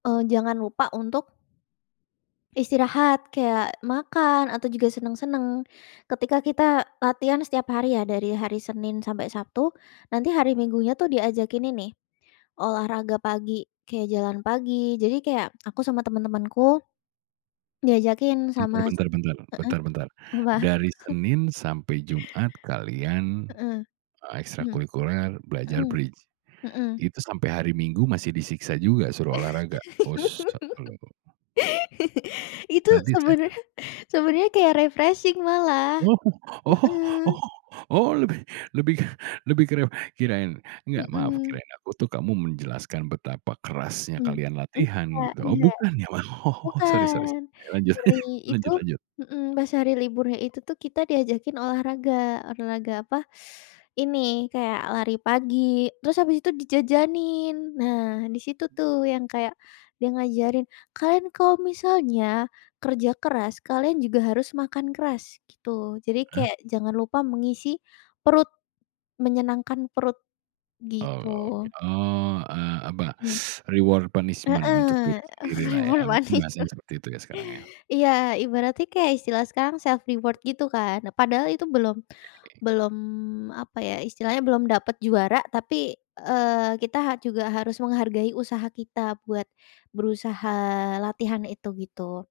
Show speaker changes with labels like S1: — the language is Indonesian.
S1: Eee, jangan lupa untuk istirahat kayak makan atau juga senang-senang. Ketika kita latihan setiap hari ya dari hari Senin sampai Sabtu, nanti hari Minggunya tuh diajakin ini, olahraga pagi kayak jalan pagi, jadi kayak aku sama teman-temanku, diajakin
S2: Bentar
S1: sama
S2: bentar bentar
S1: heeh,
S2: bentar bentar.
S1: apa?
S2: Dari Senin sampai Jumat kalian,
S1: Heeh.
S2: eee,
S1: Mmm.
S2: ekstrakulikuler belajar
S1: Mhm.
S2: Bridge.
S1: Mhm.
S2: Itu sampai hari Minggu masih disiksa juga suruh olahraga? Us [unintelligible]
S1: Itu
S2: Sadis kan.
S1: sebenernya sebenernya kayak refreshing malah.
S2: Oh oh
S1: Mmm.
S2: oh oh, lebih lebih lebih ke riuh, kirain enggak maaf
S1: Mmm.
S2: kirain aku tuh kamu menjelaskan betapa kerasnya
S1: Mmm,
S2: kalian latihan,
S1: nggak
S2: gitu. Oh,
S1: nggak.
S2: bukan ya? Wah, oh, sorry sorry
S1: Bukan,
S2: sorry. Ya, lanjut
S1: hari itu
S2: lanjut lanjut.
S1: hmm, pas hari liburnya itu tuh kita diajakin olahraga, olahraga apa, ini kayak lari pagi, terus habis itu dijajanin. Nah, di situ tuh yang kayak dia ngajarin, "Kalian kalau misalnya kerja keras kalian juga harus makan keras," gitu. Jadi
S2: Ah?
S1: kayak jangan lupa mengisi perut, menyenangkan perut,
S2: Oh,
S1: gitu.
S2: oke. Oh, eee, apa
S1: Mmm.
S2: reward punishment untuk
S1: Heeh,
S2: diri
S1: eh,
S2: sendirilah ya,
S1: keburu
S2: mungkin
S1: panik
S2: bahasanya
S1: tuh.
S2: seperti itu ya sekarang ya.
S1: Iya, ibaratnya kayak istilah sekarang self reward gitu kan, padahal itu belum belum apa ya, istilahnya belum dapat juara tapi, eee, kita ha juga harus menghargai usaha kita buat berusaha latihan itu gitu.